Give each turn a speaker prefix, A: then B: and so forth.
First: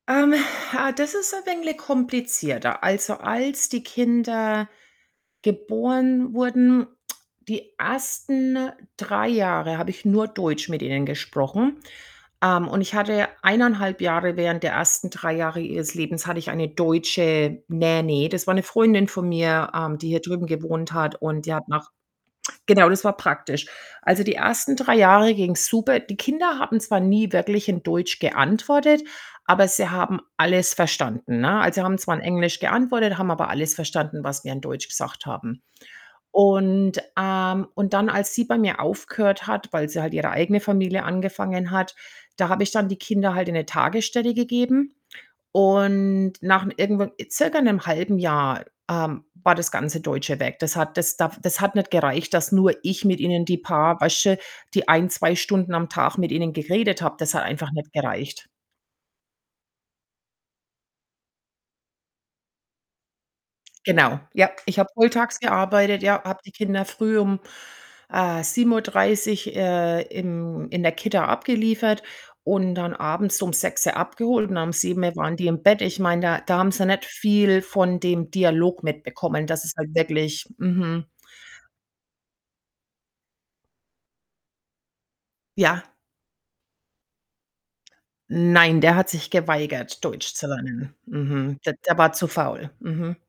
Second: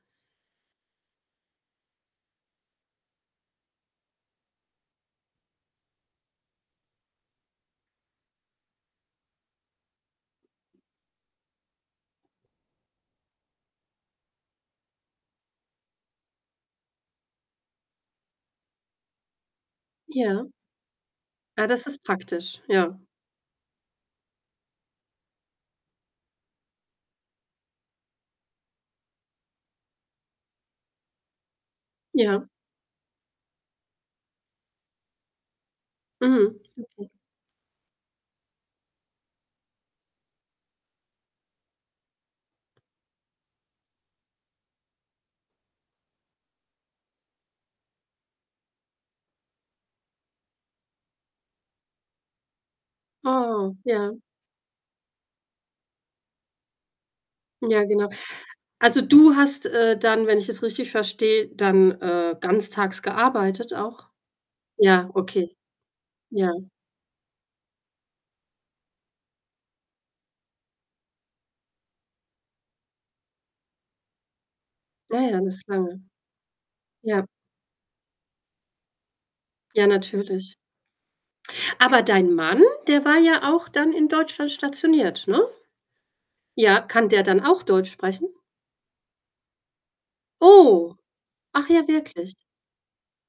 A: Ähm, äh, das ist ein wenig komplizierter. Also, als die Kinder geboren wurden, die 1. 3 Jahre habe ich nur Deutsch mit ihnen gesprochen, ähm, und ich hatte 1 1/2 Jahre während der 1. 3 Jahre ihres Lebens hatte ich eine deutsche Nanny. Das war 'ne Freundin von mir, ähm, die hier drüben
B: Ja.
A: gewohnt hat und die hat
B: Ah, das
A: nach
B: ist praktisch,
A: Genau,
B: ja.
A: das war praktisch. Also, die 1. 3 Jahre ging's super. Die Kinder haben zwar nie wirklich in Deutsch geantwortet, aber sie haben alles verstanden, ne? Also, haben zwar in
B: Ja.
A: Englisch geantwortet, haben aber alles verstanden, was wir in Deutsch gesagt haben.
B: Mhm,
A: Und,
B: okay.
A: ähm und dann, als sie bei mir aufgehört hat, weil sie halt ihre eigene Familie angefangen hat, da habe ich dann die Kinder halt in 'ne Tagesstelle gegeben. Und nach 'ne irgendwann äh, circa 'nem, 1/2 Jahr, ähm, war das ganze Deutsche weg. Das hat das da das hat nicht gereicht, dass nur ich mit ihnen die
B: Oh,
A: paar,
B: ja.
A: weißt du, die 1, 2 Stunden am Tag mit ihnen geredet habe. Das hat einfach
B: Ja,
A: nicht
B: genau.
A: gereicht.
B: Also, du hast, äh, dann, wenn ich es richtig verstehe, dann, äh, ganztags gearbeitet auch?
A: Genau, ja. Ich habe
B: Ja,
A: volltags
B: okay.
A: gearbeitet, ja, habe die
B: Ja.
A: Kinder früh um, äh, 7:30, äh, im in der Kita abgeliefert und dann abends um 6:00 abgeholt und um 7:00
B: Ja,
A: waren
B: ja,
A: die
B: das
A: im
B: ist
A: Bett. Ich
B: lange.
A: meine, da da haben sie nicht
B: Ja.
A: viel von dem Dialog mitbekommen. Das ist
B: Ja,
A: halt wirklich
B: natürlich.
A: mhm.
B: Aber dein Mann, der war ja auch dann in Deutschland stationiert, ne?
A: Ja.
B: Ja, kann der dann auch Deutsch sprechen?
A: Nein, der hat sich geweigert, Deutsch zu lernen.
B: Oh.
A: Mhm.
B: Ach
A: De
B: ja,
A: der war zu
B: wirklich?
A: faul, mhm.